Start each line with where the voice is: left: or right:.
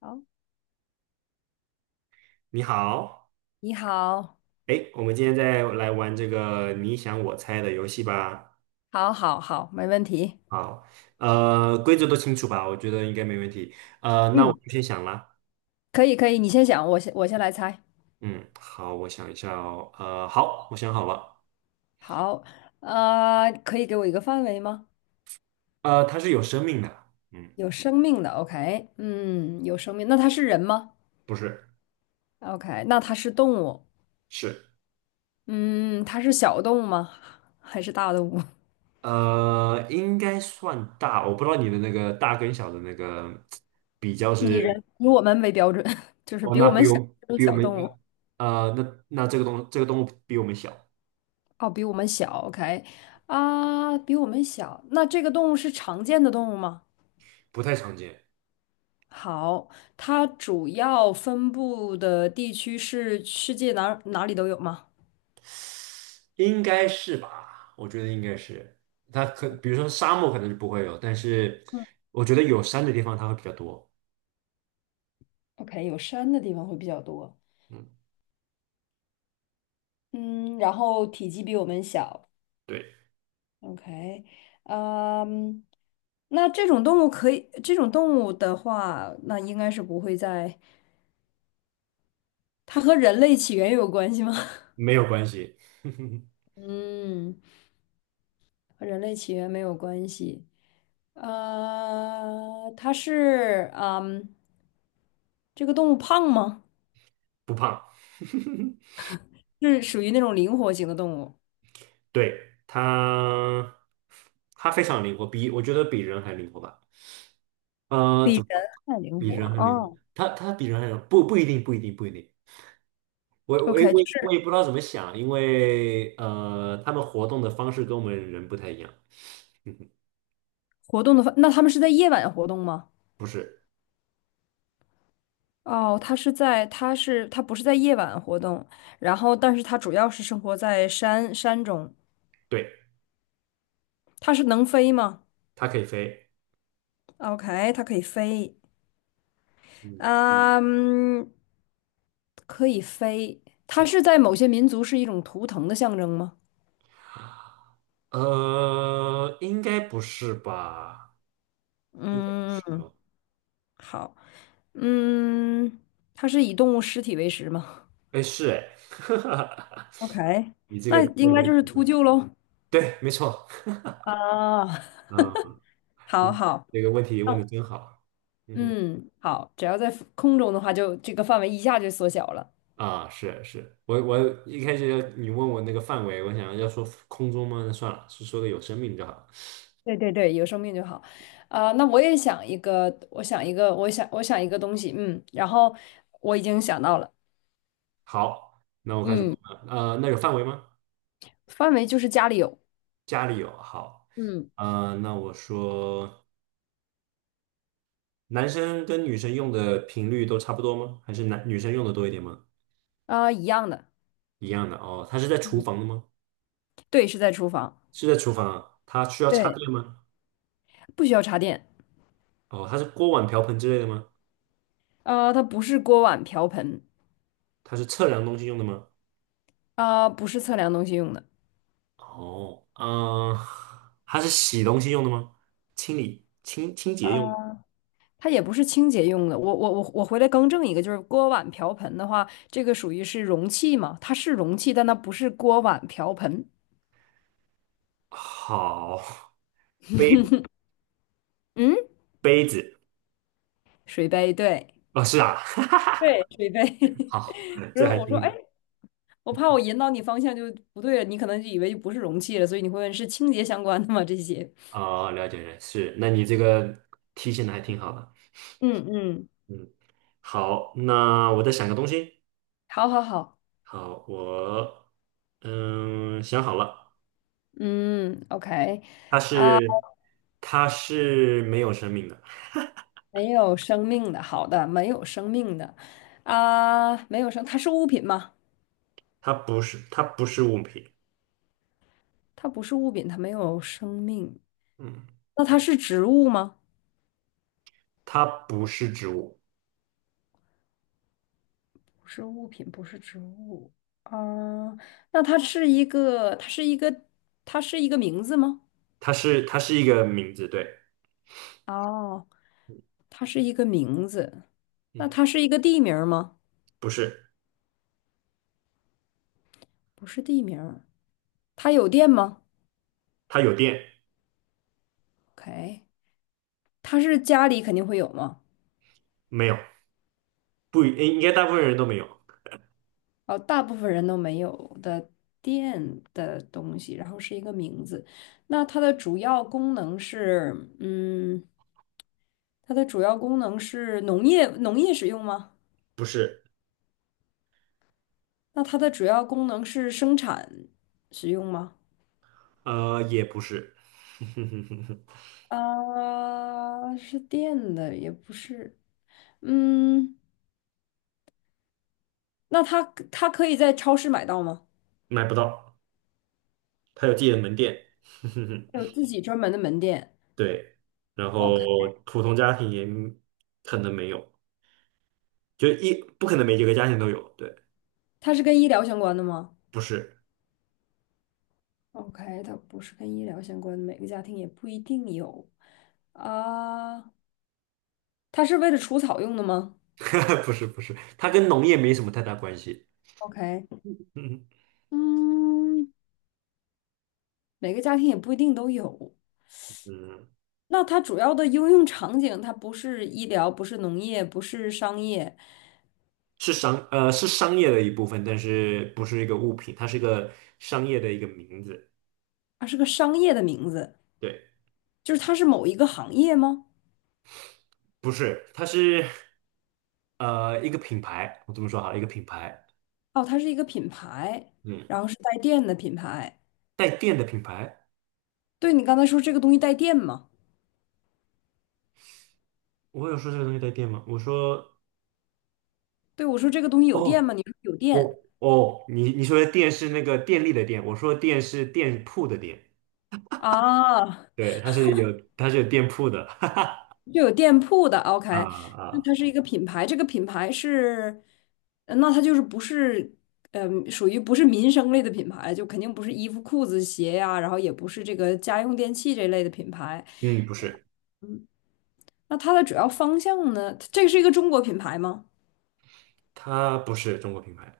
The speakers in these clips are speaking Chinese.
left: 好，
right: 你好，
left: 你好，
right: 哎，我们今天再来玩这个你想我猜的游戏吧。
left: 好，好，好，没问题。
right: 好，规则都清楚吧？我觉得应该没问题。那我
left: 嗯，
right: 就先想啦。
left: 可以，可以，你先想，我先来猜。
right: 嗯，好，我想一下哦。好，我想好了。
left: 好，可以给我一个范围吗？
right: 它是有生命的。嗯，
left: 有生命的，OK，嗯，有生命，那它是人吗
right: 不是，
left: ？OK，那它是动物，
right: 是，
left: 嗯，它是小动物吗？还是大动物？
right: 应该算大。我不知道你的那个大跟小的那个比较
left: 以人
right: 是，
left: 以我们为标准，就是
right: 哦，
left: 比
right: 那
left: 我们小这种
right: 比我
left: 小
right: 们，
left: 动物，
right: 那这个东这个动物比我们小，
left: 哦，比我们小，OK，啊，比我们小，那这个动物是常见的动物吗？
right: 不太常见。
left: 好，它主要分布的地区是世界哪里都有吗？
right: 应该是吧？我觉得应该是。它可，比如说沙漠可能是不会有，但是
left: 嗯，
right: 我觉得有山的地方它会比较多。
left: OK，有山的地方会比较多。
right: 嗯，
left: 嗯，然后体积比我们小。
right: 对，
left: OK，嗯，那这种动物可以，这种动物的话，那应该是不会在，它和人类起源有关系吗？
right: 没有关系，
left: 嗯，和人类起源没有关系。它是，嗯，这个动物胖吗？
right: 不胖。
left: 是属于那种灵活型的动物，
right: 对，它，它非常灵活，比我觉得比人还灵活吧。呃，
left: 比
right: 怎
left: 人
right: 么说
left: 还灵
right: 比
left: 活
right: 人还灵活？
left: 哦。
right: 它它比人还灵活不不一定，不一定，不一定。我
left: OK，就是
right: 不知道怎么想，因为他们活动的方式跟我们人不太一样。
left: 活动的话，那它们是在夜晚活动吗？
right: 不是，
left: 哦，它是在，它是，它不是在夜晚活动，然后，但是它主要是生活在山中。
right: 对，
left: 它是能飞吗
right: 它可以飞。
left: ？OK，它可以飞，
right: 嗯，
left: 啊嗯，可以飞。它
right: 嗯
left: 是在某些民族是一种图腾的象征吗？
right: 应该不是吧？应该不是
left: 嗯，
right: 哦。
left: 好，嗯，它是以动物尸体为食吗？
right: 哎，是哎，
left: OK，那
right: 问
left: 应该就是
right: 的
left: 秃鹫喽。
right: 对，没错。
left: 啊，
right: 嗯，
left: 好好，
right: 这个问题问
left: 哦，
right: 的真好。嗯哼，
left: 嗯，好，只要在空中的话就，这个范围一下就缩小了。
right: 啊，是是，我一开始你问我那个范围，我想要说空中吗？那算了，是说个有生命就好。
left: 对对对，有生命就好。啊、那我也想一个，我想一个，我想一个东西，嗯，然后我已经想到了，
right: 好，那我开始问
left: 嗯，
right: 了。那有范围吗？
left: 范围就是家里有，
right: 家里有。好，
left: 嗯，
right: 那我说，男生跟女生用的频率都差不多吗？还是男女生用的多一点吗？
left: 啊、一样的，
right: 一样的哦。它是在厨
left: 嗯，
right: 房的吗？
left: 对，是在厨房，
right: 是在厨房啊？它需要插
left: 对，
right: 电吗？
left: 不需要插电，
right: 哦，它是锅碗瓢盆之类的吗？
left: 啊、它不是锅碗瓢盆，
right: 它是测量东西用的吗？
left: 啊、不是测量东西用的，
right: 哦，嗯、它是洗东西用的吗？清理、清清
left: 啊。
right: 洁用的。
left: 它也不是清洁用的。我回来更正一个，就是锅碗瓢盆的话，这个属于是容器嘛？它是容器，但它不是锅碗瓢盆。
right: 好，杯子
left: 嗯，
right: 杯子
left: 水杯，对
right: 哦，是啊，
left: 对，水杯。
right: 好，
left: 不是，
right: 这还
left: 我说，哎，
right: 挺
left: 我怕我引导你方向就不对了，你可能就以为就不是容器了，所以你会问是清洁相关的吗？这些。
right: 哦，了解了，是。那你这个提醒的还挺好的，
left: 嗯嗯，
right: 嗯，好，那我再想个东西。
left: 好好好，
right: 好，我嗯想好了。
left: 嗯，OK，
right: 它是它是没有生命的，
left: 没有生命的，好的，没有生命的，啊，没有生，它是物品吗？
right: 它不是物品，
left: 它不是物品，它没有生命。
right: 嗯，
left: 那它是植物吗？
right: 它不是植物，
left: 不是物品，不是植物。啊、那它是一个，它是一个，它是一个名字吗？
right: 它是一个名字，对，
left: 哦，它是一个名字。那
right: 嗯，
left: 它是一个地名儿吗？
right: 不是，
left: 不是地名儿。它有电吗
right: 它有电
left: ？OK，它是家里肯定会有吗？
right: 没有？不，应应该大部分人都没有，
left: 哦，大部分人都没有的电的东西，然后是一个名字。那它的主要功能是，嗯，它的主要功能是农业使用吗？
right: 不是，
left: 那它的主要功能是生产使用吗？
right: 也不是，
left: 啊，是电的，也不是。嗯，那它它可以在超市买到吗？
right: 买不到，它有自己的门店，
left: 有 自己专门的门店。
right: 对，然后
left: OK，
right: 普通家庭也可能没有，就一不可能每一个家庭都有，对，
left: 它是跟医疗相关的吗
right: 不是。
left: ？OK，它不是跟医疗相关的，每个家庭也不一定有。啊，它是为了除草用的吗
right: 不是不是，它跟农业没什么太大关系。
left: ？OK，
right: 嗯
left: 嗯，每个家庭也不一定都有。
right: 嗯，
left: 那它主要的应用场景，它不是医疗，不是农业，不是商业，
right: 是商是商业的一部分，但是不是一个物品，它是一个商业的一个名字。
left: 它是个商业的名字，
right: 对，
left: 就是它是某一个行业吗？
right: 不是，它是一个品牌。我这么说好了，一个品牌。
left: 哦，它是一个品牌，
right: 嗯，
left: 然后是带电的品牌。
right: 带电的品牌。
left: 对，你刚才说这个东西带电吗？
right: 我有说这个东西带电吗？我说
left: 对，我说这个东西有电
right: 哦，
left: 吗？你说有
right: 我
left: 电
right: 哦，你你说的电是那个电力的电，我说电是店铺的店。
left: 啊，
right: 对，它是有店铺的。
left: 就有店铺的，OK，
right: 啊
left: 那
right: 啊，
left: 它是一个品牌，这个品牌是，那它就是不是，嗯、属于不是民生类的品牌，就肯定不是衣服、裤子、鞋呀、然后也不是这个家用电器这类的品牌。
right: 嗯，不是，
left: 那它的主要方向呢？这个是一个中国品牌吗？
right: 它不是中国品牌。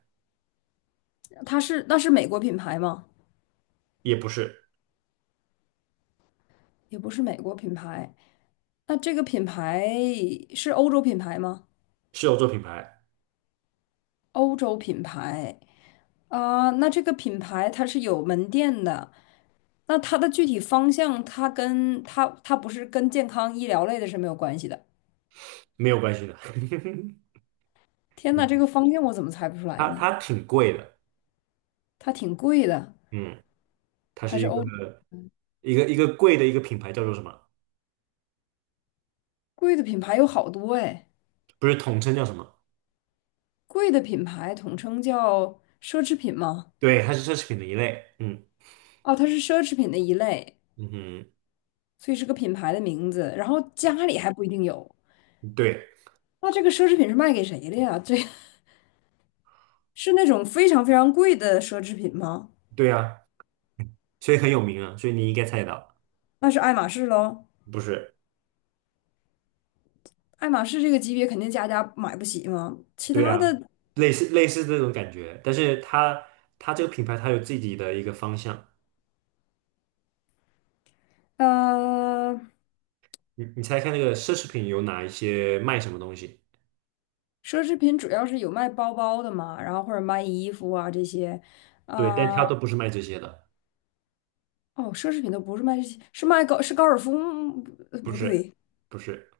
left: 它是，那是美国品牌吗？
right: 也不是，
left: 也不是美国品牌。那这个品牌是欧洲品牌吗？
right: 是有做品牌，
left: 欧洲品牌啊、那这个品牌它是有门店的。那它的具体方向，它不是跟健康医疗类的是没有关系的。
right: 没有关系的。
left: 天呐，这个
right: 嗯
left: 方向我怎么猜不出来
right: 它
left: 呢？
right: 它挺贵的，
left: 它挺贵的，
right: 嗯，它是
left: 还是
right: 一个
left: 欧
right: 一个贵的一个品牌，叫做什么？
left: 贵的品牌有好多哎，
right: 不是统称叫什么？
left: 贵的品牌统称叫奢侈品吗？
right: 对，它是奢侈品的一类，嗯
left: 哦，它是奢侈品的一类，
right: 嗯哼，
left: 所以是个品牌的名字。然后家
right: 对
left: 里还不一定有，
right: 对
left: 那这个奢侈品是卖给谁的呀？这 是那种非常非常贵的奢侈品吗？
right: 对啊，所以很有名啊，所以你应该猜得到，
left: 那是爱马仕喽。
right: 不是？
left: 爱马仕这个级别肯定家家买不起嘛，其
right: 对
left: 他
right: 啊，
left: 的
right: 类似这种感觉，但是它这个品牌它有自己的一个方向，
left: 呃，
right: 你猜看那个奢侈品有哪一些卖什么东西？
left: 奢侈品主要是有卖包包的嘛，然后或者卖衣服啊这些，
right: 对，但
left: 啊、
right: 它都不是卖这些的，
left: 哦，奢侈品都不是卖这些，是卖高是高尔夫吗
right: 不
left: 不
right: 是
left: 对，
right: 不是。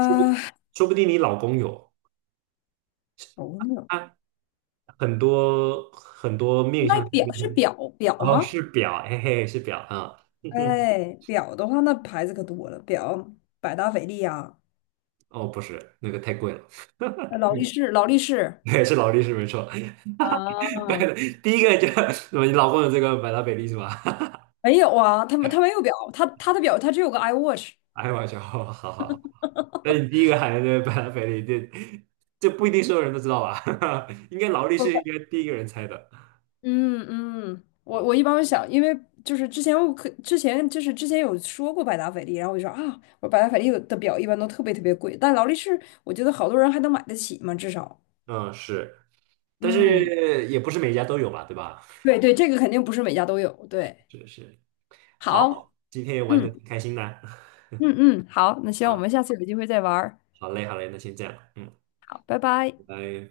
right: 说不说不定你老公有，
left: 头牛
right: 他很多很多面
left: 卖
right: 相，上
left: 表是表表
right: 然后
left: 吗？
right: 是表，嘿嘿，是表啊，嗯哼
left: 哎，表的话那牌子可多了，表百达翡丽啊，
right: 哦，不是，那个太贵了，
left: 劳力士，劳力士
right: 对，是劳力士没错，买
left: 啊，
right: 的第一个就 你老公有这个百达翡丽是吧？
left: 没有啊，他没有表，他的表他只有个 iWatch。
right: 哎，我笑，哦好好好，那你第一个喊的这个百达翡丽，这不一定所有人都知道吧？应该劳力士应该第一个人猜的，
left: 嗯嗯，我一
right: 嗯
left: 般会想，因为就是之前我可之前就是之前有说过百达翡丽，然后我就说啊，我百达翡丽有的表一般都特别特别贵，但劳力士我觉得好多人还能买得起嘛，至少，
right: 嗯是，但
left: 嗯，
right: 是也不是每家都有吧，对吧？
left: 对对，这个肯定不是每家都有，对，
right: 是是。好，
left: 好，
right: 今天也玩的
left: 嗯
right: 挺开心的啊
left: 嗯，好，那希望我们下次有机会再玩儿，
right: 好嘞，好嘞，那先这样，嗯，
left: 好，拜拜。
right: 拜拜。